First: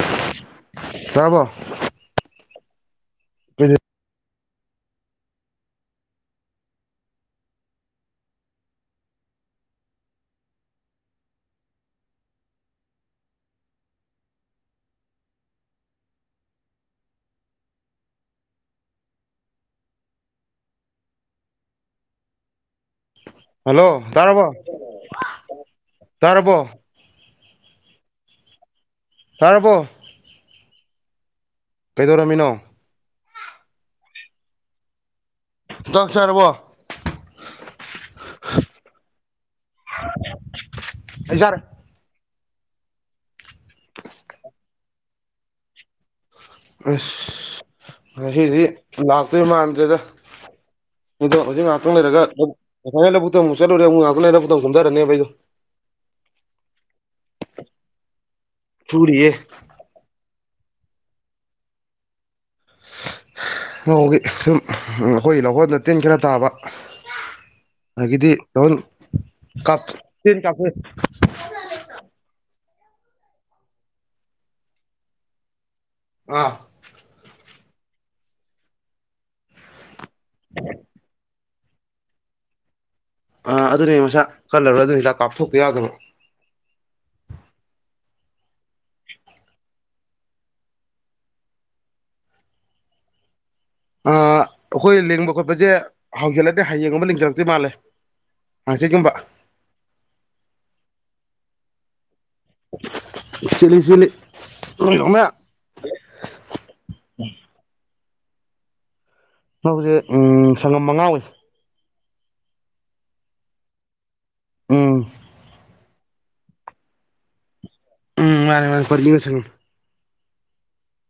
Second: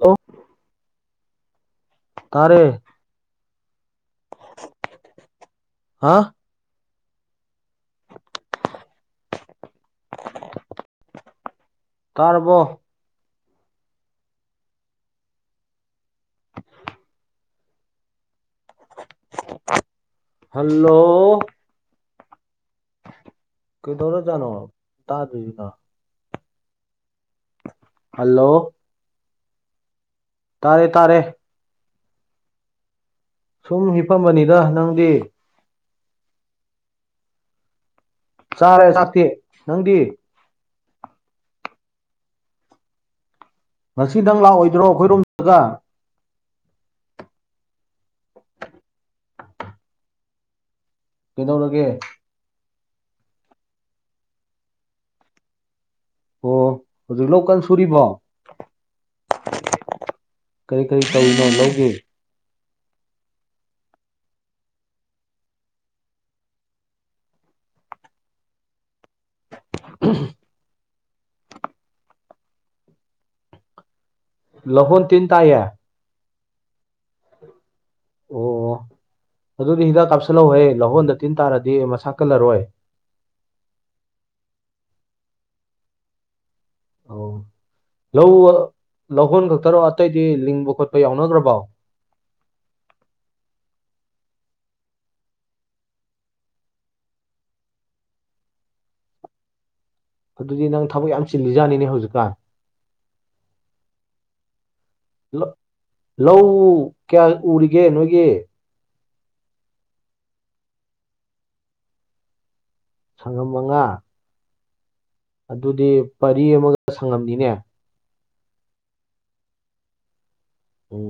Hello ꯇꯔꯕꯣ ꯇꯥꯔꯦ ꯍꯥ ꯇꯥꯔꯕꯣ ꯍꯜꯂꯣ ꯍꯜꯂꯣ ꯀꯗꯧꯔ ꯇꯥꯔꯕꯣ ꯖꯠꯅꯣ ꯇꯗ꯭ꯔꯤꯁꯤꯅ ꯇꯥꯔꯕꯣ ꯍꯜꯂꯣ ꯇꯥꯔꯕꯣ ꯇꯥꯔꯦ ꯇꯥꯔꯦ ꯀꯩꯗꯧꯔꯝꯃꯤꯅꯣ ꯁꯨꯝ ꯍꯤꯐꯝꯕꯅꯤꯗ ꯅꯪꯗꯤ ꯆꯥꯛ ꯆꯥꯔꯕꯣ ꯆꯥꯔꯦ ꯆꯥꯛꯇꯤ ꯅꯪꯗꯤ ꯑꯩ ꯆꯥꯔꯦ ꯉꯁꯤ ꯅꯪ ꯂꯥꯛꯑꯣꯏꯗ꯭ꯔꯣ ꯑꯩꯈꯣꯏꯔꯣꯝꯗꯒ ꯑꯁ ꯉꯁꯤꯗ ꯂꯛꯇꯧ ꯃꯟꯗꯔ꯭ꯦꯗꯥ ꯀꯩꯗꯧꯔꯒꯦ [unintelligible] ꯑꯣ ꯍꯧꯖꯤꯛ ꯂꯧꯀꯥꯟ ꯁꯨꯔꯤꯕꯣ ꯁꯨꯔꯤꯑꯦ ꯀꯔꯤ ꯀꯔꯤ ꯇꯧꯔꯤꯅꯣ ꯂꯧꯒꯤ꯫ ꯂꯧꯒꯥ ꯁꯨꯝ ꯑꯩꯈꯣꯢ ꯂꯧꯍꯣꯟꯗꯣ ꯇꯤꯟ ꯈꯔ ꯇꯥꯕꯥ ꯑꯒꯤꯗꯤ [unintelligible] ꯂꯥꯍꯣꯟ ꯇꯤꯟ ꯇꯥꯏꯌꯦ ꯑꯥ ꯑꯣ ꯑꯗꯨꯗꯤ ꯍꯤꯗꯥꯛ ꯀꯥꯞꯁꯤꯜꯍꯧꯍꯦ ꯂꯧꯍꯣꯟꯗ ꯇꯤꯝ ꯇꯔꯗ ꯃꯁꯥ ꯀꯟꯂꯂꯣꯏ ꯑꯥ ꯑꯗꯨꯗ ꯃꯁꯥ ꯀꯟꯂꯂꯣꯏ ꯑꯣ ꯂꯧ ꯂꯧꯍꯣꯟ ꯈꯛꯇꯔꯣ ꯑꯇꯩꯗꯤ ꯂꯤꯡꯕ ꯈꯣꯠꯄ ꯌꯥꯎꯅꯈ꯭ꯔꯕꯣ ꯑꯥ ꯑꯩꯈꯣꯏ ꯂꯦꯡꯕ ꯈꯣꯠꯄꯁꯦ ꯍꯧꯖꯤꯟꯂꯅꯤ ꯍꯥꯌꯦꯡ ꯒꯨꯝꯕ ꯂꯤꯡꯒꯗꯕ ꯃꯟꯂꯦ ꯍꯥꯡꯆꯤꯠ ꯒꯨꯝꯕ ꯑꯗꯨꯗꯤ ꯅꯪ ꯊꯕꯛ ꯌꯥꯝ ꯆꯤꯜꯂꯤꯖꯥꯠꯅꯤꯅꯦ ꯍꯧꯖꯤꯛꯀꯥꯟ ꯁꯤꯠꯂꯤ ꯁꯤꯠꯂꯤ ꯅꯣꯏꯗꯧꯅ ꯂꯧ ꯀꯌꯥ ꯎꯔꯤꯒꯦ ꯅꯣꯏꯒꯤ ꯂꯧꯁꯦ ꯁꯪꯒꯝ ꯃꯉꯥ ꯎꯏ ꯁꯪꯉꯝ ꯃꯉꯥ ꯎꯝ ꯑꯗꯨꯗꯤ ꯄꯔꯤ ꯑꯃꯒ ꯁꯪꯉꯝꯅꯤꯅꯦ ꯎꯝ ꯃꯥꯅꯦ ꯃꯥꯅꯦ ꯐꯠꯂꯤ [unintelligible] ꯑꯣ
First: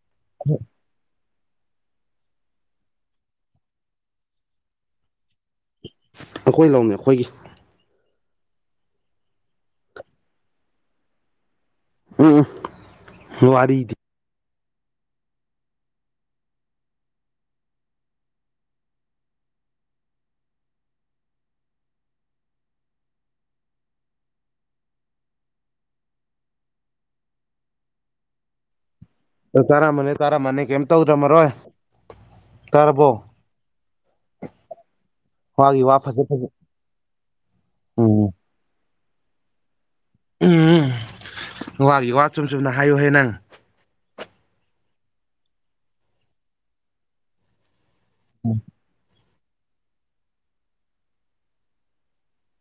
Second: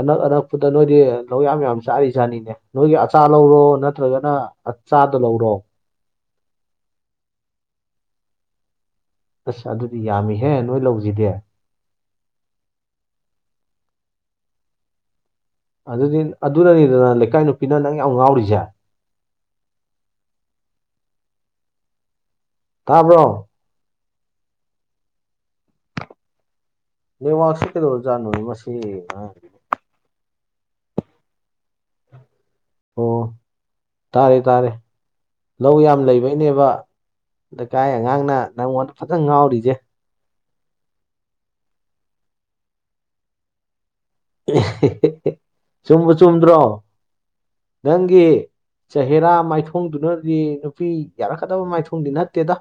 ꯑꯅꯛ ꯑꯅꯛꯄꯗ ꯅꯣꯏꯗꯤ ꯂꯧ ꯌꯥꯝ ꯌꯥꯝ ꯆꯥꯔꯤꯖꯥꯠꯅꯤꯅꯦ ꯅꯣꯏꯒꯤ ꯑꯆꯥ ꯂꯧꯔꯣ ꯅꯠꯇ꯭ꯔꯒꯅ ꯆꯥꯗ ꯂꯧꯔꯣ ꯑꯩꯈꯣꯏ ꯂꯧꯅ‌ꯦ ꯑꯩꯈꯣꯏꯒꯤ ꯑꯁ ꯑꯗꯨꯗꯤ ꯌꯥꯝꯃꯤꯍꯦ ꯅꯣꯏ ꯂꯧꯖꯤꯗꯤ [unintelligible] ꯋꯥꯔꯤꯗꯤ ꯑꯗꯨꯗꯤ ꯑꯗꯨꯅꯅꯤꯗꯅ ꯂꯩꯀꯥꯏ ꯅꯨꯄꯤꯅ ꯅꯪ ꯌꯥꯝ ꯉꯥꯎꯔꯤꯖ‌ꯦ ꯇꯥꯕ꯭ꯔꯣ ꯅꯦꯠꯋꯥꯛꯁꯦ ꯀꯩꯗꯧꯔ ꯖꯥꯠꯅ‌ꯣ ꯃꯁꯤ ꯑꯉꯥꯡ [unintelligible] ꯇꯔꯝꯃꯥꯅꯦ ꯇꯥꯔꯝꯃꯅꯦ ꯀꯩꯝ ꯇꯧꯗ꯭ꯔꯃꯔꯣꯏ ꯇꯥꯔꯕꯣ ꯑꯣ ꯇꯥꯔꯦ ꯇꯥꯔ‌ꯦ ꯂꯧ ꯋꯥꯒꯤ ꯋꯥ ꯌꯥꯝ ꯐꯖ ꯐꯖ ꯂꯩꯕꯩꯅꯦꯕ ꯂꯩꯀꯥꯏ ꯎꯝ ꯑꯉꯥꯡꯅ ꯅꯪꯉ‌ꯣꯟꯗ ꯐꯖꯟ ꯉꯥꯎꯔꯤꯁ‌ꯦ ꯎꯝ ꯋꯥꯒꯤ ꯋꯥ ꯆꯨꯝ ꯆꯨꯝꯅ ꯍꯥꯏꯌꯨꯍꯦ ꯅꯪ [unintelligible] ꯆꯨꯝꯕꯨ ꯆꯨꯝꯗ꯭ꯔꯣ ꯅꯪꯒꯤ ꯆꯦꯍꯦꯔꯥ ꯃꯥꯏꯊꯣꯡꯗꯨꯅꯗꯤ ꯅꯨꯄꯤ ꯌꯥꯔꯛꯀꯗꯕ ꯃꯥꯏꯊꯣꯡꯗꯤ ꯅꯠꯇꯦꯗ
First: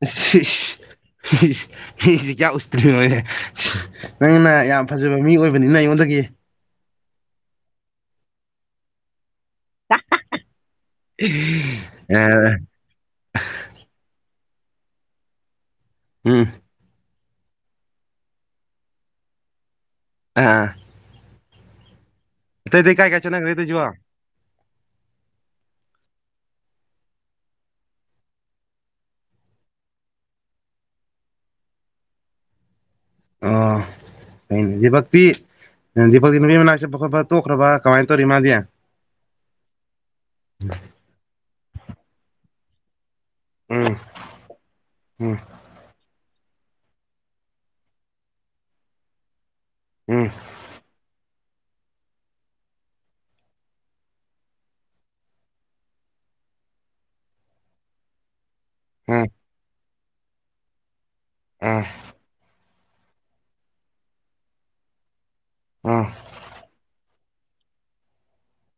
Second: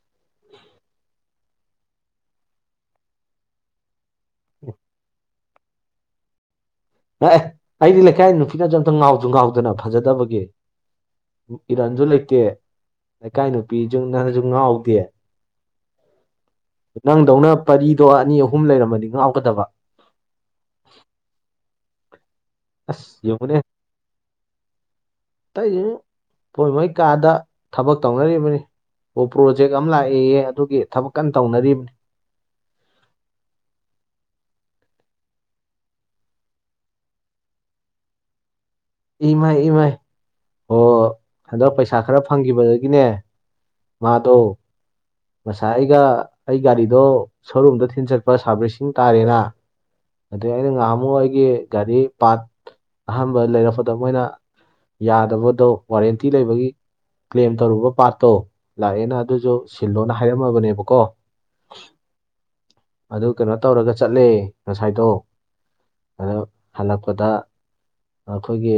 [unintelligible] ꯃꯤꯁꯦ ꯀꯌꯥ ꯎꯁꯤꯠꯇ꯭ꯔꯤꯅꯣꯅꯦ ꯅꯪꯅ ꯌꯥꯝ ꯐꯖꯕ ꯃꯤ ꯑꯣꯏꯕꯅꯤꯅ ꯑꯩꯉꯣꯟꯗꯒꯤ ꯑꯦ ꯑꯦ ꯑꯩꯗꯤ ꯂꯩꯀꯥꯏ ꯅꯨꯄꯤꯅꯁꯨ ꯑꯝꯇ ꯉꯥꯎꯖꯨ ꯉꯥꯎꯗꯅ ꯐꯖꯗꯕꯒꯤ ꯏꯔꯟꯁꯨ ꯂꯩꯇꯦ ꯂꯩꯀꯥꯏ ꯅꯨꯄꯤꯖꯨꯅꯁꯨ ꯉꯥꯎꯗꯦ ꯎꯝ ꯅꯪꯗꯧꯅ ꯄꯔꯤꯗꯣ ꯑꯅꯤ ꯑꯍꯨꯝ ꯂꯩꯔꯝꯃꯗꯤ ꯉꯥꯎꯒꯗꯕ ꯑꯥ ꯑꯇꯩꯗꯩ ꯑꯁ ꯀꯥꯏ ꯀꯥꯏ ꯆꯠꯅꯈ꯭ꯔ‌ꯦ ꯌꯦꯡꯉꯨꯅꯦ ꯇꯧꯏꯁꯤꯕꯨ ꯑꯇꯩꯁꯨ ꯃ‌ꯣꯏ ꯃ‌ꯣꯏ ꯀꯥꯗ ꯊꯕꯛ ꯇꯧꯅꯔꯤꯕꯅꯤ ꯑꯣ ꯄ꯭ꯔꯣꯖꯦꯛ ꯑꯃ ꯂꯥꯛꯑꯦꯌꯦ ꯑꯗꯨꯒꯤ ꯊꯕꯛ ꯀꯟꯅ ꯇꯧꯅꯔꯤꯕꯅꯤ ꯑꯥ ꯀꯩꯅ‌ꯣ ꯗꯤꯄꯛꯇꯤ ꯗꯤꯄꯛꯇꯤ ꯅꯨꯄꯤ ꯃꯅꯥꯛ ꯆꯠꯄ ꯇꯣꯛꯈ꯭ꯔꯕ ꯀꯃꯥꯏꯟ ꯇꯧꯔꯤ ꯃꯥꯗꯤ ꯏꯃꯩ ꯏꯃꯩ ꯑꯣ ꯍꯟꯗꯛ ꯄꯩꯁꯥ ꯈꯔ ꯐꯪꯈꯤꯕꯗꯒꯤꯅꯦ ꯎꯝ ꯃꯥꯗ‌ꯣ ꯉꯁꯥꯏ ꯑꯩꯒ ꯑꯩ ꯒꯥꯔꯤꯗꯣ ꯁꯣꯔꯨꯝꯗ ꯊꯤꯟ ꯆꯠꯄ ꯁꯥꯔꯚꯤꯁꯁꯤꯡ ꯇꯥꯔꯦꯅ ꯑꯗꯨ ꯑꯩꯅ ꯉꯥꯍꯟꯃꯨꯛ ꯑꯩꯒꯤ ꯒꯥꯔꯤ ꯄꯥꯠ ꯑꯍꯟꯕ ꯂꯩꯔꯛ ꯗ ꯃꯣꯏꯅ ꯌꯥꯗꯕꯗꯣ ꯋꯥꯔꯦꯟꯇꯤ ꯂꯩꯕꯒꯤ ꯀ꯭ꯂꯦꯝ ꯇꯧꯔꯨꯕ ꯄꯥꯠꯇꯣ ꯂꯥꯛꯑꯦꯅ ꯑꯗꯨꯁꯨ ꯁꯤꯜꯂꯣꯅ ꯍꯥꯏꯔꯝꯃꯕꯅꯦꯕꯀꯣ [unintelligible] ꯑꯗꯨ ꯀꯩꯅꯣ ꯇꯧꯔꯒ ꯆꯠꯂꯦ ꯉꯁꯥꯏꯗꯣ ꯎꯝ ꯑꯗꯨ ꯍꯜꯂꯛꯄꯗ ꯑꯩꯈꯣꯏꯒꯤ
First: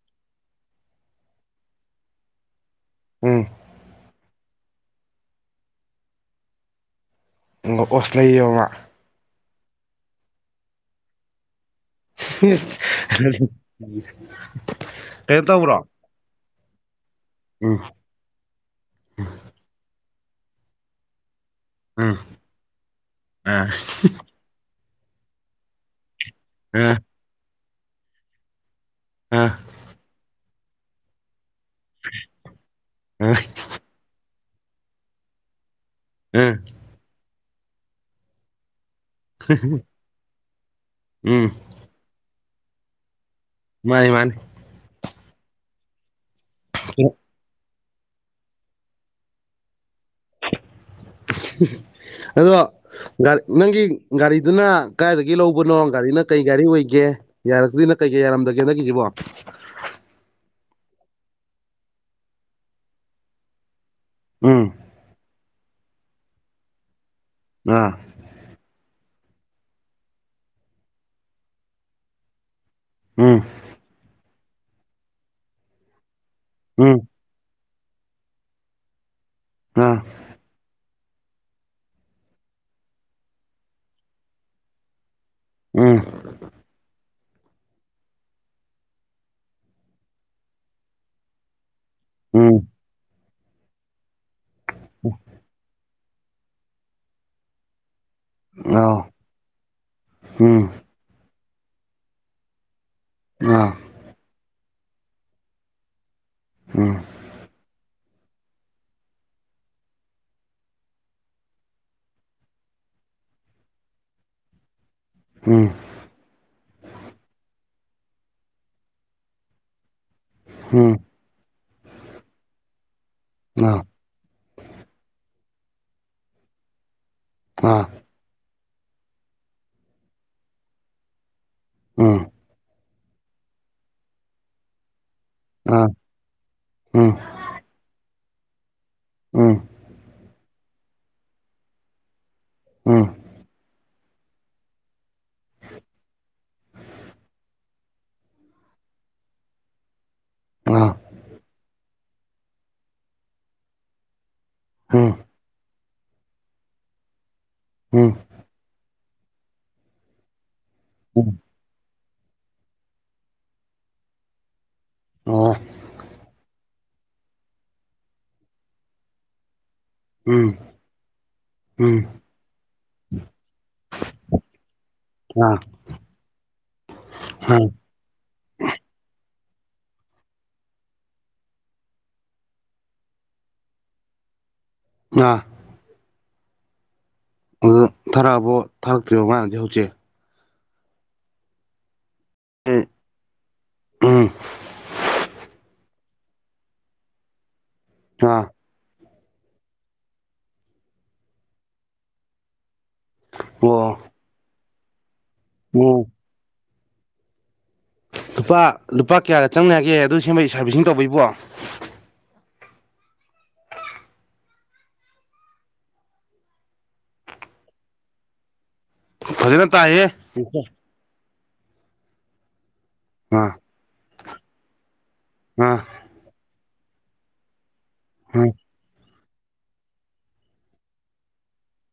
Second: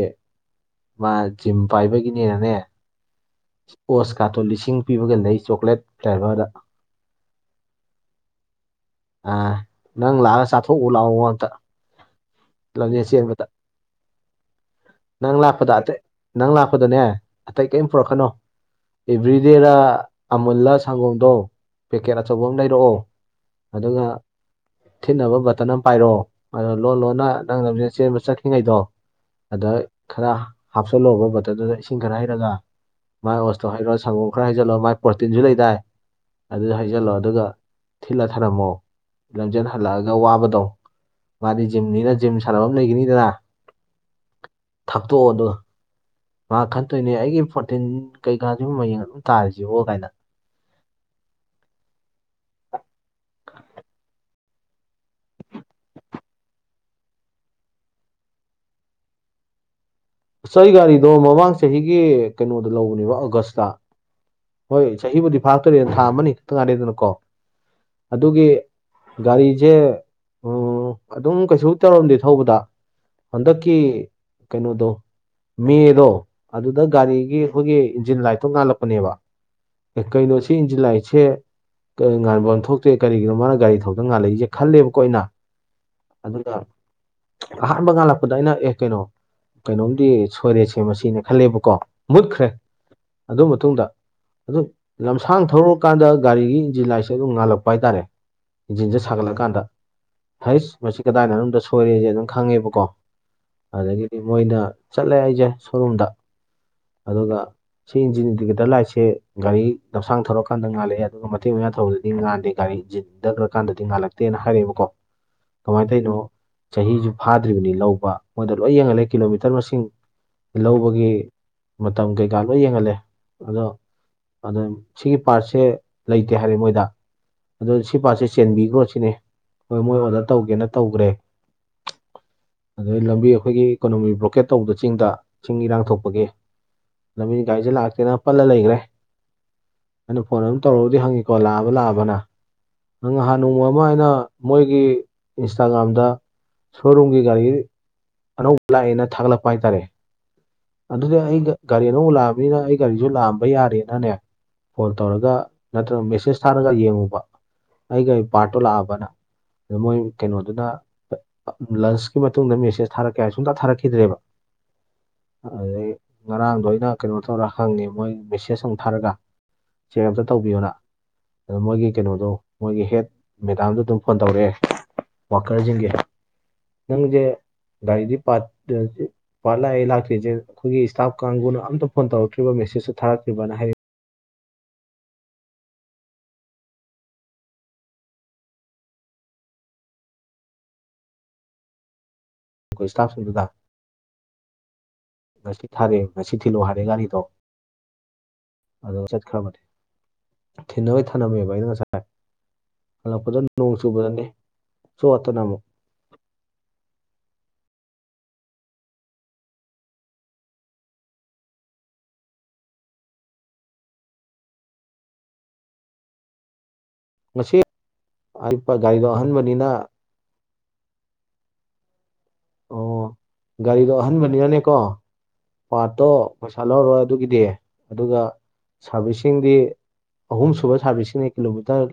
ꯃꯥ ꯖꯤꯝ ꯄꯥꯏꯕꯒꯤꯅꯦꯅꯅꯦ ꯎꯝ ꯑꯣꯁ ꯀꯥꯇꯣ ꯂꯤꯁꯤꯡ ꯄꯤꯕꯒ ꯂꯩ ꯆꯣꯀ꯭ꯂꯦꯠ ꯐ꯭ꯂꯦꯚꯔꯗ ꯑꯣꯠꯁ ꯂꯩꯌ‌ꯦꯕ ꯃꯥ ꯑ ꯅꯪ ꯂꯥꯛꯑꯒ ꯆꯥꯊꯣꯛꯎ ꯂꯥꯛꯑꯣ ꯑꯝꯇ ꯂꯝꯖꯦꯟ ꯆꯦꯟꯕꯗ [unintelligible] ꯅꯪ ꯂꯥꯛꯄꯗ ꯇꯧꯕ꯭ꯔꯣ ꯑꯇꯩ ꯅꯪ ꯂꯥꯛꯄꯗꯅꯦ ꯑꯇꯩ ꯎꯝ ꯀꯩꯝ ꯄꯨꯔꯛꯀꯅꯣ ꯑꯦꯕ꯭ꯔꯤꯗꯦꯔꯥ ꯑꯃꯨꯜꯂ ꯁꯪꯒꯣꯝꯗꯣ ꯄꯦꯀꯦꯠ ꯎꯝ ꯑꯆꯧꯕ ꯑꯃ ꯂꯩꯔꯛꯑꯣ ꯑꯥ ꯑꯗꯨꯒ ꯊꯤꯠꯅꯕ ꯕꯇꯟ ꯑꯃ ꯄꯥꯏꯔ‌ꯣ ꯑꯗ‌ꯣ ꯂꯣꯟ ꯑꯥ ꯂꯣꯟꯅ ꯅꯪ ꯂꯝꯖ‌ꯦꯟ ꯆꯦꯟꯕ ꯆꯠꯈ꯭ꯔꯤꯉꯩꯗꯣ ꯑꯥ ꯑꯗ ꯈꯔ ꯍꯥꯞꯆꯤꯜꯂ‌ꯧꯕ ꯕꯇꯜꯗꯨꯗ ꯏꯁꯤꯡ ꯈꯔ ꯍꯩꯔꯒ ꯃꯥꯏ ꯑꯥ ꯑꯣꯁꯇꯣ ꯍꯩꯔꯣ ꯁꯪꯒꯣꯝ ꯈꯔ ꯍꯩꯖꯜꯂꯣ ꯃꯥꯏ ꯄ꯭ꯔꯣꯇꯤꯟꯁꯨ ꯂꯩꯗꯥꯏ ꯑꯥ ꯑꯗꯨ ꯜꯂꯣ ꯑꯗꯨꯒ ꯊꯤꯜꯂ ꯊꯔꯝꯃꯣ ꯂꯝꯖꯦꯜ ꯍꯜꯂꯛꯑꯒ ꯋꯥꯕꯗꯣ ꯎꯝ ꯃꯥꯅꯤ ꯖꯤꯝꯅꯤꯅ ꯖꯤꯝ ꯁꯥꯟꯅꯕ ꯑꯃ ꯂꯩꯒꯅꯤꯗꯅ ꯃꯥꯅꯤ ꯃꯥꯅꯤ ꯊꯥꯇꯣꯛꯑꯣꯗꯣ ꯃꯥ ꯈꯟꯠꯇꯣꯏꯅꯦ ꯑꯩꯒꯤ ꯐꯣꯔꯇꯤꯟ ꯀꯩꯀꯥꯁꯤ ꯃꯌꯦꯡ ꯑꯗꯨꯝ ꯇꯥꯔꯤꯁꯤꯕꯣ ꯀꯥꯏꯅ ꯑꯗꯣ ꯒꯥꯔꯤ ꯅꯪꯒꯤ ꯒꯥꯔꯤꯗꯨꯅ ꯀꯗꯥꯥꯏꯏꯗꯒꯤ ꯂꯧꯕꯅꯣ ꯒꯥꯔꯤꯅ ꯀꯩ ꯒꯥꯔꯤ ꯑꯣꯏꯒꯦ ꯌꯥꯔꯛꯇꯣꯏꯅ ꯀꯩ ꯀꯩ ꯌꯥꯔꯝꯗꯒꯦ ꯅꯪꯛꯀꯤꯁꯤꯕꯣ ꯁ ꯒꯥꯔꯤꯗꯣ ꯃꯃꯥꯡ ꯆꯍꯤꯒꯤ ꯀꯩꯅꯣꯗ ꯂꯧꯕꯅꯦꯕ ꯑꯥꯒꯁꯇ ꯎꯝ ꯍꯣꯏ ꯆꯍꯤꯕꯨꯗꯤ ꯐꯥꯔꯛꯇꯦꯅ ꯊꯥ ꯑꯃꯅꯤ ꯈꯤꯛꯇꯪ ꯉꯥꯏꯔꯦꯗꯅꯀꯣ [inaudible] ꯑꯗꯨꯒꯤ ꯒꯥꯔꯤꯁꯦ ꯑꯗꯨꯝ ꯀꯩꯁꯨ ꯇꯧꯔꯝꯗꯦ ꯊꯧꯕꯗ ꯎꯝ ꯍꯟꯗꯛꯀꯤ ꯀꯩꯅꯣꯗꯣ ꯃꯦꯗꯣ ꯑꯗꯨꯗ ꯎꯝ ꯒꯥꯔꯤꯒꯤ ꯑꯩꯈꯣꯏꯒꯤ ꯏꯟꯖꯤꯟ ꯂꯥꯏ ꯊꯣꯛꯣꯛ ꯉꯅꯥꯜꯂꯛꯄꯅꯦꯕ ꯑꯥ ꯀꯩꯅꯣ ꯁꯤ ꯏꯟꯁꯤ ꯂꯥꯏꯁꯦ ꯉꯥꯟꯕ ꯑꯃ ꯊꯣꯛꯇꯦ ꯀꯔꯤꯒꯤꯅꯣ ꯃꯥꯅ ꯒꯥꯔꯤ ꯊꯧꯗꯅ ꯉꯥꯂꯛꯏꯦ ꯈꯜꯂꯦꯕꯀꯣ ꯑꯩꯅ ꯎꯝ ꯑꯗꯨꯒ ꯑꯍꯥꯟꯕ ꯉꯥꯜꯂꯛꯄꯗ ꯑꯩꯅ ꯑꯦ ꯀꯩꯅꯣ ꯀꯩꯅꯣꯝꯗꯤ ꯁꯣꯏꯔꯦꯁꯦ ꯃꯁꯤꯅꯦ ꯈꯜꯂꯦꯕꯀꯣ ꯃꯨꯠꯈ꯭ꯔꯦ ꯎꯝ ꯑꯗꯨ ꯃꯇꯨꯡꯗ ꯑꯗꯨ ꯂꯝꯁꯥꯡ ꯊꯧꯔꯨꯔꯀꯥꯟꯗ ꯒꯥꯔꯤꯒꯤ ꯏꯟꯖꯤꯟ ꯂꯥꯏꯁꯦ ꯑꯗꯨꯝ ꯉꯥꯜꯂꯛꯄ ꯍꯥꯏꯇꯥꯔꯦ ꯑꯥ ꯏꯟꯖꯤꯟꯁꯦ ꯁꯥꯒꯠꯂꯀꯥꯟꯗ ꯎꯝ ꯍꯁ ꯃꯁꯤ ꯀꯗꯥꯏꯅ ꯃꯅꯨꯡꯗꯣꯝꯗ ꯁꯣꯏꯔꯦꯁꯦ ꯑꯗꯨꯝ ꯈꯪꯉꯦꯕꯀꯣ ꯎ ꯑꯗꯒꯤꯗꯤ ꯃꯣꯏꯅ ꯆꯠꯂꯦ ꯑꯩꯁꯦ ꯁꯣꯔꯨꯝꯗ ꯎꯝ ꯑꯗꯨꯒ ꯁꯤ ꯏꯟꯖꯤꯟ ꯗꯤꯀꯦꯇꯔ ꯂꯥꯏꯠꯁꯦ ꯒꯥꯔꯤ ꯂꯝꯁꯥꯡ ꯊꯧꯔꯀꯥꯟꯗ ꯉꯥꯂꯛꯑꯦ ꯑꯗꯨꯒ ꯃꯇꯦꯡ ꯃꯥꯡ ꯊꯧꯔꯗꯤ ꯉꯥꯟꯗꯦ ꯒꯥꯔꯤ ꯏꯟꯖꯤꯟ ꯗꯛꯈ꯭ꯔ ꯀꯥꯟꯗꯗꯤ ꯉꯥꯜꯂꯛꯇꯦꯅ ꯍꯥꯏꯔꯛꯑꯦꯕꯀꯣ ꯎꯝ ꯀꯃꯥꯏꯅ ꯇꯧꯔꯤꯅꯣ ꯆꯍꯤꯁꯨ ꯐꯥꯗ꯭ꯔꯤꯕꯅꯤ ꯂꯧꯕ ꯃꯣꯏꯗ ꯂꯣꯏ ꯌꯦꯡꯍꯜꯂꯦ ꯀꯤꯂꯣꯃꯤꯇꯔ ꯃꯁꯤꯡ ꯎꯝ ꯂꯧꯕꯒꯤ ꯃꯇꯝ ꯀꯩꯀꯥ ꯂꯣꯏ ꯌꯦꯡꯍꯜꯂꯦ ꯑꯗꯣ ꯑꯥ ꯑ ꯁꯤꯒꯤ ꯄꯥꯔꯠꯁꯦ ꯂꯩꯇꯦ ꯍꯥꯏꯔꯦ ꯃꯣꯏꯗ ꯑꯗꯣ ꯑꯥ ꯁꯤ ꯄꯥꯠꯁꯦ ꯆꯦꯟꯕꯤꯈ꯭ꯔꯣ ꯁꯤꯅꯤ ꯍꯣꯏ ꯃꯣꯏ ꯑꯣꯗꯔ ꯇꯧꯒꯦꯅ ꯇꯧꯈ꯭ꯔꯦ ꯎ ꯑꯗꯩ ꯂꯝꯕꯤ ꯑꯩꯈꯣꯏꯒꯤ ꯏꯀꯣꯅꯣꯃꯤ ꯕ꯭ꯂꯣꯀꯦꯠ ꯇꯧꯕꯗ ꯆꯤꯡꯗ ꯆꯤꯡ ꯑꯥ ꯏꯔꯥꯡ ꯊꯣꯛꯄꯒꯤ ꯎꯝ ꯂꯝꯕꯤꯠ ꯀꯥꯏꯁꯦ ꯂꯥꯛꯇꯦꯅ ꯄꯜꯂ ꯂꯩꯈ꯭ꯔꯦ ꯎꯝ ꯑꯩꯅ ꯐꯣꯟ ꯑꯃ ꯇꯧꯔꯒꯗꯤ ꯍꯪꯉꯤꯀꯣ ꯂꯥꯛꯑꯕ ꯂꯥꯛꯑꯕꯅ ꯅꯪ ꯎꯝ ꯅꯍꯥꯟ ꯅꯣꯡꯃ ꯑꯃ ꯑꯩꯅ ꯃꯣꯏꯒꯤ ꯏꯟꯁꯇꯥꯒ꯭ꯔꯥꯝꯗ ꯁꯣꯔꯨꯝꯒꯤ ꯒꯥꯔꯤ ꯑꯅꯧꯕ ꯂꯥꯛꯑꯦꯅ ꯊꯥꯒꯠꯂꯛꯄ ꯍꯥꯏꯇꯥꯔꯦ ꯑꯥ ꯑꯗꯨꯗꯤ ꯑꯩ ꯒꯥꯔꯤ ꯑꯅꯧꯕꯛ ꯂꯥꯛꯑꯕꯅꯤꯅ ꯑꯩ ꯒꯥꯔꯤꯁꯨ ꯂꯥꯛꯑꯝꯕ ꯌꯥꯔꯦꯅꯅꯦ ꯐꯣꯟ ꯎꯝ ꯇꯧꯔꯒ ꯅꯠꯇ꯭ꯔꯒ ꯃꯦꯁꯦꯖ ꯊꯥꯔꯒ ꯌꯦꯡꯉꯨꯕ ꯑꯩꯒ ꯎꯝ ꯄꯥꯔꯠꯇꯣ ꯂꯥꯛꯑꯕꯅ ꯑꯗ ꯃꯣꯏ ꯀꯩꯅꯣꯗꯨꯅ ꯎꯝ ꯂꯟꯁꯀꯤ ꯃꯇꯨꯡꯗ ꯃꯦꯁꯦꯁ ꯊꯥꯔꯛꯀꯦ ꯍꯥꯏ ꯁꯨꯡꯇ ꯊꯥꯔꯛꯈꯤꯗ꯭ꯔꯦꯕ ꯑꯣ ꯑꯗꯨꯗꯩ ꯉꯔꯥꯡꯗꯣ ꯑꯩꯅ ꯀꯩꯅꯣ ꯇꯧꯔ ꯍꯪꯉꯦ ꯃꯣꯏ ꯃꯦꯁꯦꯖ ꯑꯃꯨꯛ ꯊꯥꯔꯒ ꯆꯦꯛꯑꯞꯇ ꯎꯝ ꯇꯧꯕꯤꯌꯣꯅ ꯑꯗꯣ ꯃꯣꯏꯒꯤ ꯎꯝ ꯀꯩꯅꯣꯗꯣ ꯃꯣꯏꯒꯤ ꯍꯦꯠ ꯃꯦꯗꯥꯝꯗꯣ ꯑꯗꯨꯝ ꯐꯣꯟ ꯇꯧꯔꯛꯑꯦ ꯑꯥ ꯋꯥꯀꯜꯁꯤꯡꯒꯦ ꯅꯪꯒꯤꯦ ꯑꯥ ꯒꯥꯔꯤꯗꯤ ꯄꯥ ꯐꯂ ꯏꯂ ꯑꯩꯈꯣꯏꯒꯤ ꯏꯁꯇꯥꯐ ꯀꯥꯡꯕꯨꯅ ꯑꯝꯇꯣꯟ ꯇꯧꯛꯇ꯭ꯔꯤꯕ ꯃꯦꯁꯦꯖꯁꯨ ꯊꯔꯛꯇ꯭꯭ꯔꯅ ꯍꯥꯏꯔꯦ. ꯑ ꯑꯗꯨ ꯊꯥꯔꯛꯑꯕꯣ ꯊꯥꯔꯛꯇꯣꯏꯔꯤꯕ ꯃꯥꯥꯡꯗꯤ ꯍꯧꯖꯤꯛ ꯎꯝ ꯑꯩꯈꯣꯏ ꯁ꯭ꯇꯥꯐꯁꯤꯡꯗꯨꯗ ꯎꯝ ꯉꯁꯤ ꯊꯥꯔꯦ ꯉꯁꯤ ꯊꯤꯜꯂꯨ ꯍꯥꯏꯔꯦ ꯒꯥꯔꯤꯗꯣ ꯑꯥ ꯑꯗꯣ ꯆꯠꯈ꯭ꯔꯕꯗꯤ ꯊꯤꯟꯅꯅꯕꯣꯏ ꯊꯝꯂꯝꯝꯃꯦꯕ ꯑꯩꯅ ꯉꯁꯥꯏ ꯍꯜꯂꯛꯄꯗ ꯅꯣꯡ ꯆꯨꯕꯗꯅꯤ ꯁꯣꯠꯇꯅ ꯑꯃꯨꯛ ꯎꯝ ꯂꯨꯄꯥ ꯂꯨꯄꯥ ꯀꯌꯥꯗ ꯆꯪꯅꯒꯦ ꯑꯗꯨ ꯁꯦꯝꯕꯩ ꯁꯥꯔꯕꯤꯁꯤꯡ ꯇꯧꯕꯩꯕꯣ ꯉꯁꯤ ꯑꯛꯄ ꯒꯥꯔꯤꯗꯣ ꯑꯍꯟꯕꯅꯤꯅ ꯎꯀ ꯑꯣ ꯑꯥ ꯒꯥꯔꯤꯗꯣ ꯑꯍꯟꯕꯅꯤꯅꯅꯦꯀꯣ ꯑꯥ ꯄꯥꯔꯠꯇꯣ ꯄꯩꯁꯥ ꯂꯧꯔꯣꯏ ꯑꯗꯨꯒꯤꯗꯤ ꯑꯗꯨꯒ ꯎꯝ ꯁꯥꯔꯚꯤꯁꯁꯤꯡꯗꯤ ꯑꯍꯨꯝꯁꯨꯨꯕ ꯁꯥꯔꯚꯤꯁꯤꯁꯤꯡꯅꯤ ꯀꯤꯂꯣꯃꯤꯇꯔ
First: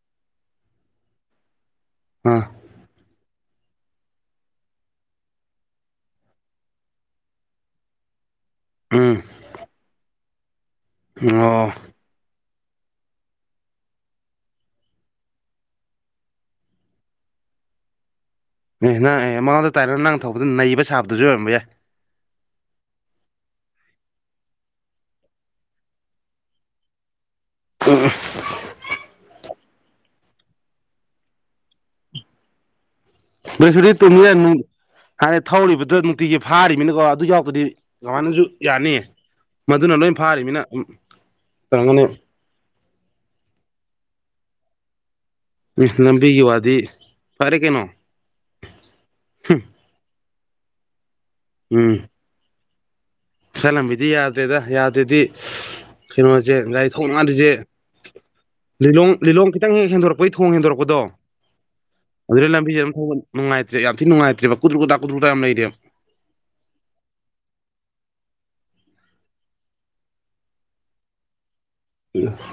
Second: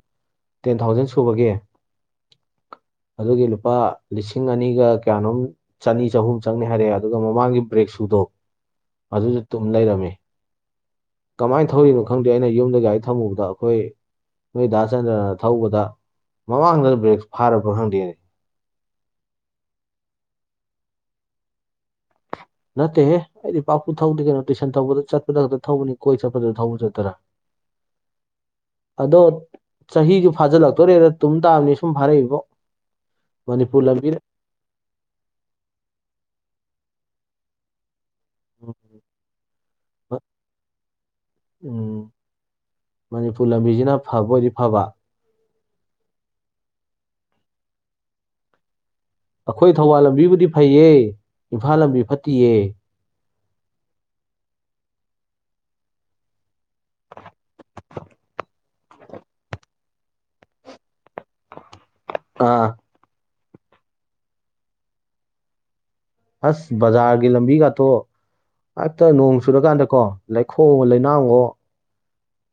ꯇꯦꯟ ꯊꯥꯎꯖꯟ ꯁꯨꯕꯒꯤ ꯑ ꯑꯗꯨꯒꯤ ꯂꯨꯄꯥ ꯂꯤꯁꯤꯡ ꯑꯅꯤꯒ ꯀꯌꯥꯅꯣꯝ ꯆꯅꯤ ꯆꯍꯨꯝ ꯆꯪꯅꯤ ꯍꯥꯏꯔꯛꯑꯦ ꯑꯗꯨꯒ ꯃꯃꯥꯡꯒꯤ ꯕ꯭ꯔꯦꯛ ꯁꯨꯗꯣ ꯑꯗꯨ ꯎꯝ ꯇꯨꯝ ꯂꯩꯔꯝꯃꯤ ꯑꯣ ꯀꯃꯥꯏꯅ ꯊꯧꯔꯤꯅꯣ ꯈꯪꯗꯦ ꯑꯩꯅ ꯌꯨꯝꯗ ꯒꯥꯔꯤ ꯊꯝꯃꯨꯕꯗ ꯑꯩꯈꯣꯏ ꯅꯣꯏ ꯗꯥꯁꯆꯟꯗ꯭ꯔꯅ ꯊꯧꯕꯗ ꯃꯃꯥꯡꯗꯅ ꯕ꯭ꯔꯦꯛ ꯐꯥꯔꯄ꯭ꯔ ꯈꯪꯗꯦꯅꯦ ꯑꯦꯍ ꯅꯪ ꯑꯦ ꯃꯃꯥꯡꯗ ꯇꯥꯏꯔꯅ ꯅꯪ ꯊꯧꯕꯗꯨꯗ ꯅꯩꯕ ꯁꯥꯕꯗꯨꯁꯨ ꯑꯣꯏꯔꯝꯕ ꯌꯥꯏ ꯅꯠꯇꯦ ꯑꯩꯗꯤ ꯄꯥꯛꯄꯨ ꯊꯧꯗꯤꯦ ꯀꯩꯅꯣ ꯇꯨꯏꯁꯟ ꯇꯧꯕꯗ ꯆꯠꯄꯗ ꯈꯛꯇ ꯊꯧꯕꯅꯤ ꯀꯣꯏ ꯆꯠꯄꯗꯨꯗ ꯊꯧꯕ ꯆꯠꯇꯔꯥ ꯎ ꯑꯗꯣ ꯆꯍꯤꯗꯨ ꯐꯥꯖꯤꯜꯂꯛꯇꯣꯔꯦꯗ ꯇꯨꯝ ꯇꯥꯔꯂ ꯁꯨꯝ ꯐꯥꯔꯛꯏꯕꯣ ꯃꯅꯤꯄꯨꯔ ꯁꯔꯤ ꯂꯝꯕꯤꯅ ꯇꯣꯃꯤꯅ ꯍꯥꯏꯥꯟꯗꯤ ꯊꯧꯔꯤꯕꯗꯨꯣ ꯅꯨꯡꯇꯤꯒꯤ ꯐꯥꯔꯤꯕꯅꯤꯅꯀꯣ ꯑꯗꯨ ꯌꯥꯎꯔꯒꯗꯤ ꯀꯃꯅꯁꯨ ꯎꯝ ꯌꯥꯅꯤꯌꯦ ꯃꯗꯨꯅ ꯂꯣꯏ ꯃ- ꯐꯥꯔꯤꯅꯤꯅ ꯀꯩꯅꯝꯒꯅꯤ ꯎꯝ ꯃꯅꯤꯄꯨꯔ ꯂꯝꯕꯤꯁꯤꯅ ꯐꯕ ꯑꯣꯏꯗꯤ ꯐꯕ ꯎꯝ ꯂꯝꯕꯤꯒꯤ ꯋꯥꯗꯤ ꯐꯔꯦ ꯀꯩꯅꯣ ꯑꯩꯈꯣꯏ ꯊꯧꯕꯥꯜ ꯂꯝꯕꯤꯕꯨꯗꯤ ꯐꯩꯌꯦ ꯏꯝꯐꯥꯜ ꯂꯝꯕꯤ ꯐꯠꯇꯤꯌꯦ ꯏꯜ ꯂꯝꯕꯤꯗꯤ ꯌꯥꯗꯦꯗ ꯌꯥꯗ꯭ꯔꯦꯗꯤ ꯀꯩꯅꯣꯁꯦ ꯒꯥꯔꯤ ꯊꯧꯅꯉꯥꯟꯜꯂꯤꯁꯦ ꯂꯤꯂꯣꯡ ꯂꯤꯂꯣꯡ ꯈꯤꯇꯪ ꯍꯦꯛ ꯍꯦꯟꯗꯣꯔꯛꯄꯩ ꯊꯣꯡ ꯍꯦꯟꯗꯣꯔꯛꯄꯗꯣ ꯑꯗꯨꯗꯅ ꯑꯥ ꯂꯝꯕꯤꯁꯦꯝ ꯊꯧꯕ ꯉꯇ꯭ꯔꯦ ꯌꯥꯝ ꯊꯤ ꯅꯨꯡꯉꯥꯏꯇ꯭ꯔꯦ ꯀꯨ꯭ꯔꯨꯀꯇꯥ ꯀꯨ꯭ꯔꯨꯛꯇ ꯌꯥꯝ ꯂꯩꯦꯕ ꯑꯁ ꯕꯖꯥꯒꯤ ꯂꯝꯕꯤ ꯀ ꯊꯣ ꯍꯦꯛꯇ ꯅꯣꯡ ꯆꯨꯔꯀꯥꯟꯗꯀꯣ ꯂꯩꯈꯣ ꯂꯩꯅꯥꯡꯒꯣ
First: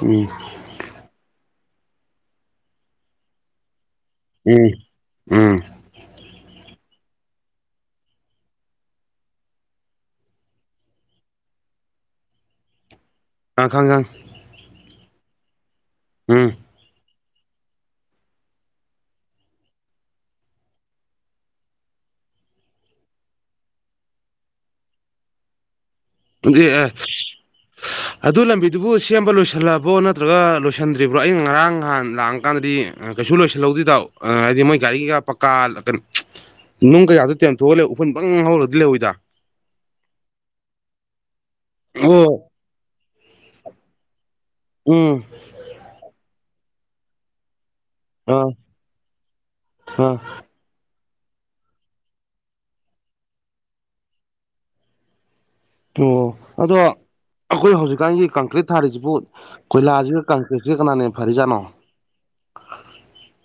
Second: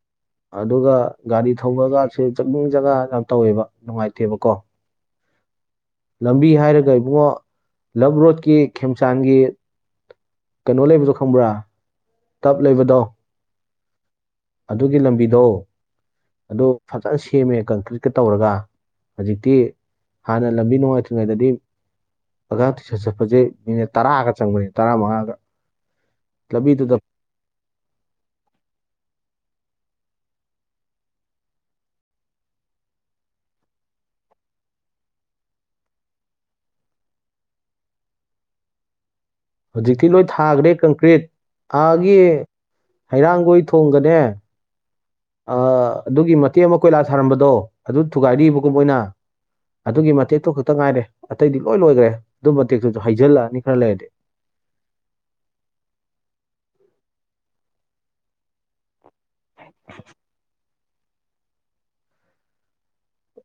ꯃꯤ ꯑꯗꯨꯒ ꯒꯥꯔꯤ ꯊꯧꯕꯒꯁꯦ ꯆꯠꯅꯤꯡ ꯖꯒꯥ ꯌꯥꯝ ꯇꯧꯋꯦꯕ ꯅꯨꯡꯉꯥꯏꯇꯦꯕꯀꯣ ꯎꯝ ꯎꯝ ꯂꯝꯕꯤ ꯍꯥꯏꯔꯒ ꯏꯕꯨꯡꯉꯣ ꯂꯞ ꯔꯣꯗꯀꯤ ꯈꯦꯝꯆꯥꯟꯒꯤ ꯀꯩꯅꯣ ꯂꯩꯕꯗꯣ ꯈꯪꯕ꯭ꯔꯥ ꯇꯞ ꯂꯩꯕꯗꯣ ꯀꯥꯡꯈꯪꯒꯥꯡ ꯑꯗꯨꯒꯤ ꯂꯝꯕꯤꯗꯣ ꯎꯝ ꯑꯗꯨꯗ ꯐꯖꯅ ꯁꯦꯝꯃꯦ ꯀꯪꯀ꯭ꯔꯤꯠꯀ ꯇꯧꯔꯒ ꯍꯧꯖꯤꯛꯇꯤ ꯍꯥꯟꯅ ꯂꯝꯕꯤ ꯅꯨꯡꯉꯥꯏꯇ꯭ꯔꯤꯉꯩꯗꯗꯤ ꯑꯗ ꯇꯨꯏꯁꯔꯠ ꯆꯠꯄꯁꯦ ꯃꯤꯅꯤꯠ ꯇꯔꯥꯒ ꯆꯪꯕꯅꯤ ꯇꯔꯥꯃꯉꯥꯒ ꯑꯦ ꯑꯦ ꯑꯗꯨ ꯂꯝꯕꯤꯗꯨꯕꯨ ꯁꯦꯝꯕ ꯂꯣꯏꯁꯤꯜꯂꯕ꯭ꯔꯣ ꯅꯠꯇ꯭ꯔꯒ ꯂꯣꯏꯁꯤꯟꯗ꯭ꯔꯤꯕ꯭ꯔꯣ ꯑ ꯉꯔꯥꯡ ꯅꯍꯥꯟ ꯂꯥꯡꯀꯥꯟꯗꯗꯤ ꯀꯩꯁꯨ ꯂꯣꯏꯁꯤꯜꯍꯧꯗꯦꯗꯧ ꯍꯥꯏꯗꯤ ꯃꯣꯏ ꯒꯥꯔꯤ ꯀꯩꯀꯥ ꯄꯀꯥꯛꯀꯅ ꯅꯨꯡ ꯀꯌꯥꯗ ꯇꯦꯟꯊꯣꯛꯑꯒ ꯂꯩ ꯎꯈꯨꯟ ꯄꯪ ꯍꯧꯥꯎꯔꯒꯗꯤ ꯂꯧꯍꯏꯗ ꯍꯧꯖꯤꯛꯇꯤ ꯂꯣꯏ ꯊꯥꯈ꯭ꯔꯦ ꯀꯪꯀ꯭ꯔꯤꯠ ꯑꯥꯒꯤ ꯑꯣ ꯍꯩꯔꯥꯡꯒꯣꯏ ꯊꯣꯡꯒꯅꯦ ꯎꯝ ꯑꯗꯨꯒꯤ ꯃꯇꯦꯛ ꯑꯃ ꯀꯣꯏꯂꯥ ꯊꯥꯔꯝꯕꯗꯣ ꯑꯗꯨ ꯑꯥ ꯊꯨꯒꯥꯏꯔꯤꯕꯒꯨꯝꯕꯣꯏꯅ ꯑꯗꯨꯒꯤ ꯑꯥ ꯃꯇꯦꯛꯇ ꯛꯇ ꯉꯥꯏꯔꯦ ꯑꯇꯩꯗꯤ ꯂꯣꯏ ꯂꯣꯏꯈ꯭ꯔꯦ ꯑꯗꯨꯝ ꯃꯇꯦꯛꯇꯨꯁꯨ ꯍꯩꯖꯤꯜꯂꯛꯑꯅꯤ ꯈꯔ ꯂꯩꯔꯗꯤ ꯑꯣ ꯑꯗꯣ ꯑꯩꯈꯣꯏ ꯍꯧꯖꯤꯛꯀꯥꯟꯒꯤ ꯀꯪꯀ꯭ꯔꯤꯠ ꯊꯥꯔꯤꯁꯤꯕꯨ ꯀꯣꯏꯂꯥꯁꯤꯒ ꯀꯪꯀ꯭ꯔꯤꯠ ꯆ ꯀꯅꯥꯅꯤ ꯐꯔꯤꯖꯅꯣ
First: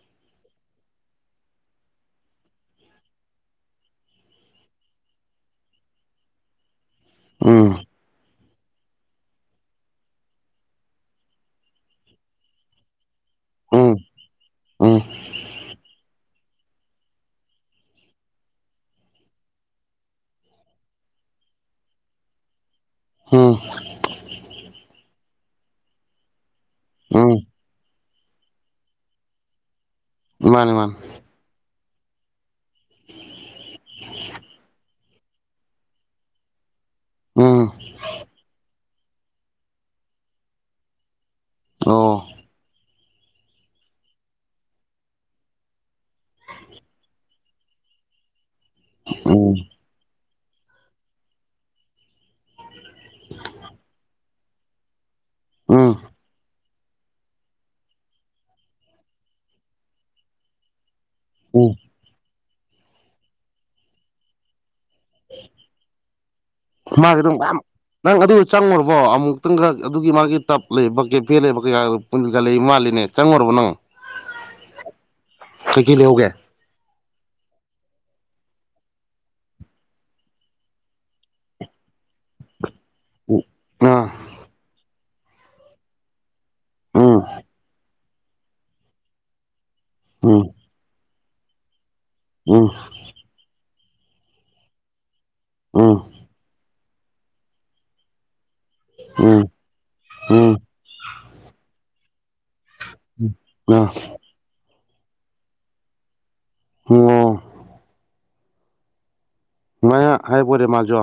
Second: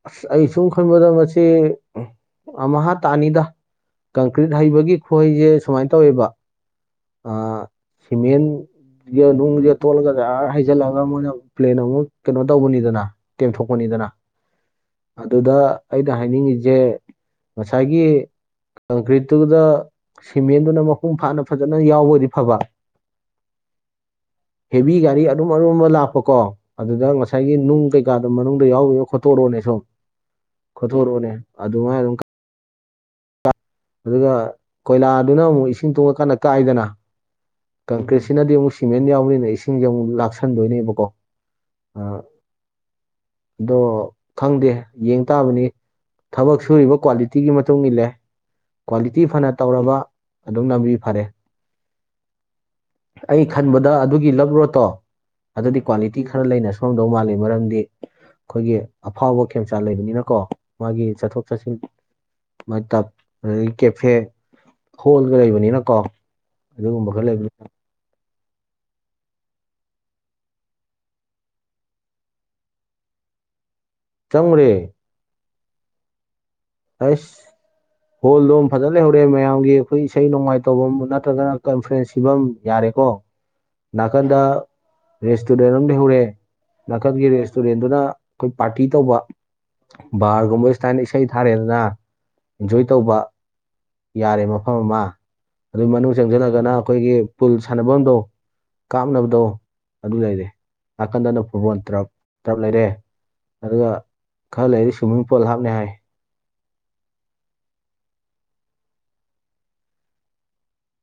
ꯑꯁ ꯑꯩ ꯁꯨꯝ ꯈꯟꯕꯗ ꯃꯁꯤ ꯑꯃꯥ ꯇꯥꯅꯤꯗ ꯀꯪꯀ꯭ꯔꯤꯠ ꯍꯩꯕꯒꯤ ꯈꯍꯩꯁꯦ ꯁꯨꯃꯥꯏꯅ ꯇꯧꯋꯦꯕ ꯎꯝ ꯁꯤꯃꯦꯟ ꯅꯨꯡꯁꯦ ꯇꯣꯠꯂꯒ ꯑꯥꯔ ꯍꯩꯖꯜꯂꯛꯑꯒ ꯃꯣꯏꯅ ꯄ꯭ꯂꯦꯟ ꯑꯃꯨꯛ ꯀꯩꯅꯣ ꯇꯧꯕꯅꯤꯗꯅ ꯎꯝ ꯇꯦꯝꯊꯣꯛꯄꯅꯤꯗꯅ ꯎꯝ ꯑꯗꯨꯗ ꯑꯩꯅ ꯍꯥꯏꯅꯤꯡꯉꯤꯁꯤ ꯦ ꯉꯁꯥꯏꯒꯤ ꯀꯪꯀ꯭ꯔꯤꯠꯇꯨꯗ ꯁꯤꯃꯦꯟꯗꯨꯅ ꯃꯄꯨꯡ ꯐꯥꯅ ꯐꯖꯅ ꯌꯥꯎꯕꯗꯤ ꯐꯕ ꯍꯣꯏ ꯍꯦꯚ ꯒꯥꯔꯤ ꯑꯗꯨꯔꯨꯝ ꯑꯔꯨꯝꯕ ꯂꯥꯛꯄ ꯀꯣ ꯑꯗꯨꯗ ꯎꯝ ꯉꯁꯥꯏꯒꯤ ꯅꯨꯡ ꯀꯩꯀꯥꯗꯨ ꯃꯅꯨꯡꯗ ꯌꯥꯎꯕ ꯈꯣꯠꯇꯣꯔꯣꯅꯦ ꯁꯨꯝ ꯃꯥꯅꯤ ꯃꯥꯅꯤ ꯈꯣꯊꯣꯔꯛꯑꯣꯅꯦ ꯑꯗꯨꯃꯥꯏ ꯑꯗꯨꯝ ꯑꯗꯨꯒ ꯀꯣꯏꯂꯥꯗꯨꯅ ꯑꯃꯨꯛ ꯏꯁꯤꯡ ꯇꯣꯡꯉꯀꯥꯟꯗ ꯀꯥꯏꯗꯅ ꯑꯣ ꯀꯪꯀ꯭ꯔꯤꯠꯁꯤꯅꯗꯤ ꯑꯃꯨꯛ ꯁꯤꯃꯦꯟ ꯌꯥꯎꯕꯅꯤꯅ ꯏꯁꯤꯡꯁꯦ ꯑꯃꯨꯛ ꯂꯥꯛꯁꯟꯗꯣꯏꯅꯦꯕꯀꯣ ꯑꯣ ꯑꯗꯣ ꯈꯪꯗꯦ ꯌꯦꯡ ꯇꯥꯕꯅꯤ ꯊꯕꯛ ꯁꯨꯔꯤꯕ ꯀ꯭ꯋꯥꯂꯤꯇꯤꯒꯤ ꯃꯇꯨꯡ ꯏꯜꯂꯦ ꯀ꯭ꯋꯥꯂꯤꯇꯤ ꯐꯅ ꯎꯝ ꯇꯧꯔꯕ ꯑꯗꯨꯝ ꯅꯝꯕꯤ ꯐꯔꯦ ꯑꯩ ꯈꯟꯕꯗ ꯑꯗꯨꯒꯤ ꯂꯞ ꯔꯣꯠꯇꯣ ꯑꯗꯨꯗꯤ ꯎꯝ ꯀ꯭ꯋꯥꯂꯤꯇꯤ ꯈꯔ ꯂꯩꯅ ꯁꯣꯝꯗꯧ ꯃꯥꯜꯂꯤ ꯃꯔꯝꯗꯤ ꯑꯩꯈꯣꯏꯒꯤ ꯑꯐꯥꯎꯕ ꯈꯦꯝꯆꯥꯥꯟ ꯂꯩꯕꯅꯤꯅꯀꯣ ꯃꯥꯒꯤ ꯆꯠꯊꯣꯛ ꯎꯝ ꯆꯠꯁꯤꯟ ꯃ ꯇꯞ ꯑꯗꯒꯤ ꯀꯦꯐꯦ ꯍꯣꯜꯒ ꯂꯩꯕꯅꯤꯅꯀꯣ ꯑꯗꯨꯒꯨꯝꯕ ꯈꯔ ꯃꯥꯒꯩ ꯣꯡꯕ ꯂꯩꯕꯅꯤ ꯅꯪ ꯑꯗꯨ ꯆꯪꯉꯨꯔꯕꯣ ꯑꯃꯨꯛꯇꯪꯒ ꯑꯗꯨꯒꯤ ꯃꯥꯒꯤ ꯇꯞ ꯂꯩꯕ ꯕꯀꯦꯠ ꯐꯦ ꯂꯩꯕ ꯀꯩꯀ ꯄꯨꯟꯀꯥ ꯂꯩ ꯃꯥꯜꯂꯤꯅꯦ ꯆꯪꯉꯨꯔꯕ ꯅꯪ ꯆꯪꯔꯦ ꯀꯩꯀꯩ ꯂꯩꯍꯧꯒꯦ ꯇꯩꯁ ꯍꯣꯜꯗꯣꯝ ꯐꯖꯅ ꯂꯩꯍꯧꯔꯛꯑꯦ ꯃꯌꯥꯝꯒꯤ ꯑꯩꯈꯣꯏ ꯏꯁꯩ ꯅꯣꯡꯃꯥꯏ ꯇꯧꯐꯝ ꯅꯠꯇ꯭ꯔꯒꯅ ꯀꯟꯐ꯭ꯔꯦꯟꯁ ꯁꯤꯤꯐꯝ ꯌꯥꯔꯦꯀꯣ ꯑꯥ ꯅꯥꯀꯟꯗ ꯔꯦꯁꯇꯨꯔꯦꯟ ꯑꯃ ꯂꯩ ꯍꯧꯔꯦ ꯎꯝ ꯅꯥꯀꯟꯒꯤ ꯔꯦꯁꯇꯨꯔꯦꯟꯗꯨꯅ ꯑꯩꯈꯣꯏ ꯄꯥꯔꯇꯤ ꯇꯧꯕ ꯎꯝ ꯕꯥꯔꯒꯨꯝꯕ ꯏꯁꯇꯥꯏꯅ ꯊꯥꯔꯦꯗꯅ ꯎꯝ ꯑꯦꯟꯖꯣꯏ ꯇꯧꯕ ꯌꯥꯔꯦ ꯃꯐꯝ ꯑꯃ ꯑꯗꯨꯏ ꯎꯝ ꯃꯅꯨꯡ ꯆꯪꯁꯤꯜꯂꯒꯅ ꯑꯩꯈꯣꯏꯒꯤ ꯄꯨꯜ ꯁꯥꯟꯅꯐꯝꯗꯣ ꯎꯝ ꯀꯥꯞꯅꯕꯗꯣ ꯑꯗꯨ ꯂꯩꯔꯦ ꯎꯝ ꯅꯥꯀꯟꯗꯅ ꯐꯨꯠꯕꯣꯜ ꯇ꯭ꯔꯞ ꯗ꯭ꯔꯞ ꯂꯩꯔꯦ ꯑꯗꯨꯒ ꯑꯥ ꯈꯔ ꯂꯩꯔꯤ ꯁ꯭ꯋꯤꯝꯃꯤꯡ ꯄꯣꯜ ꯍꯥꯞꯅꯤ ꯍꯥꯏ ꯑꯣ ꯉꯥꯏꯍ ꯍꯥꯏꯕꯣꯔꯦ ꯃꯥꯖꯣ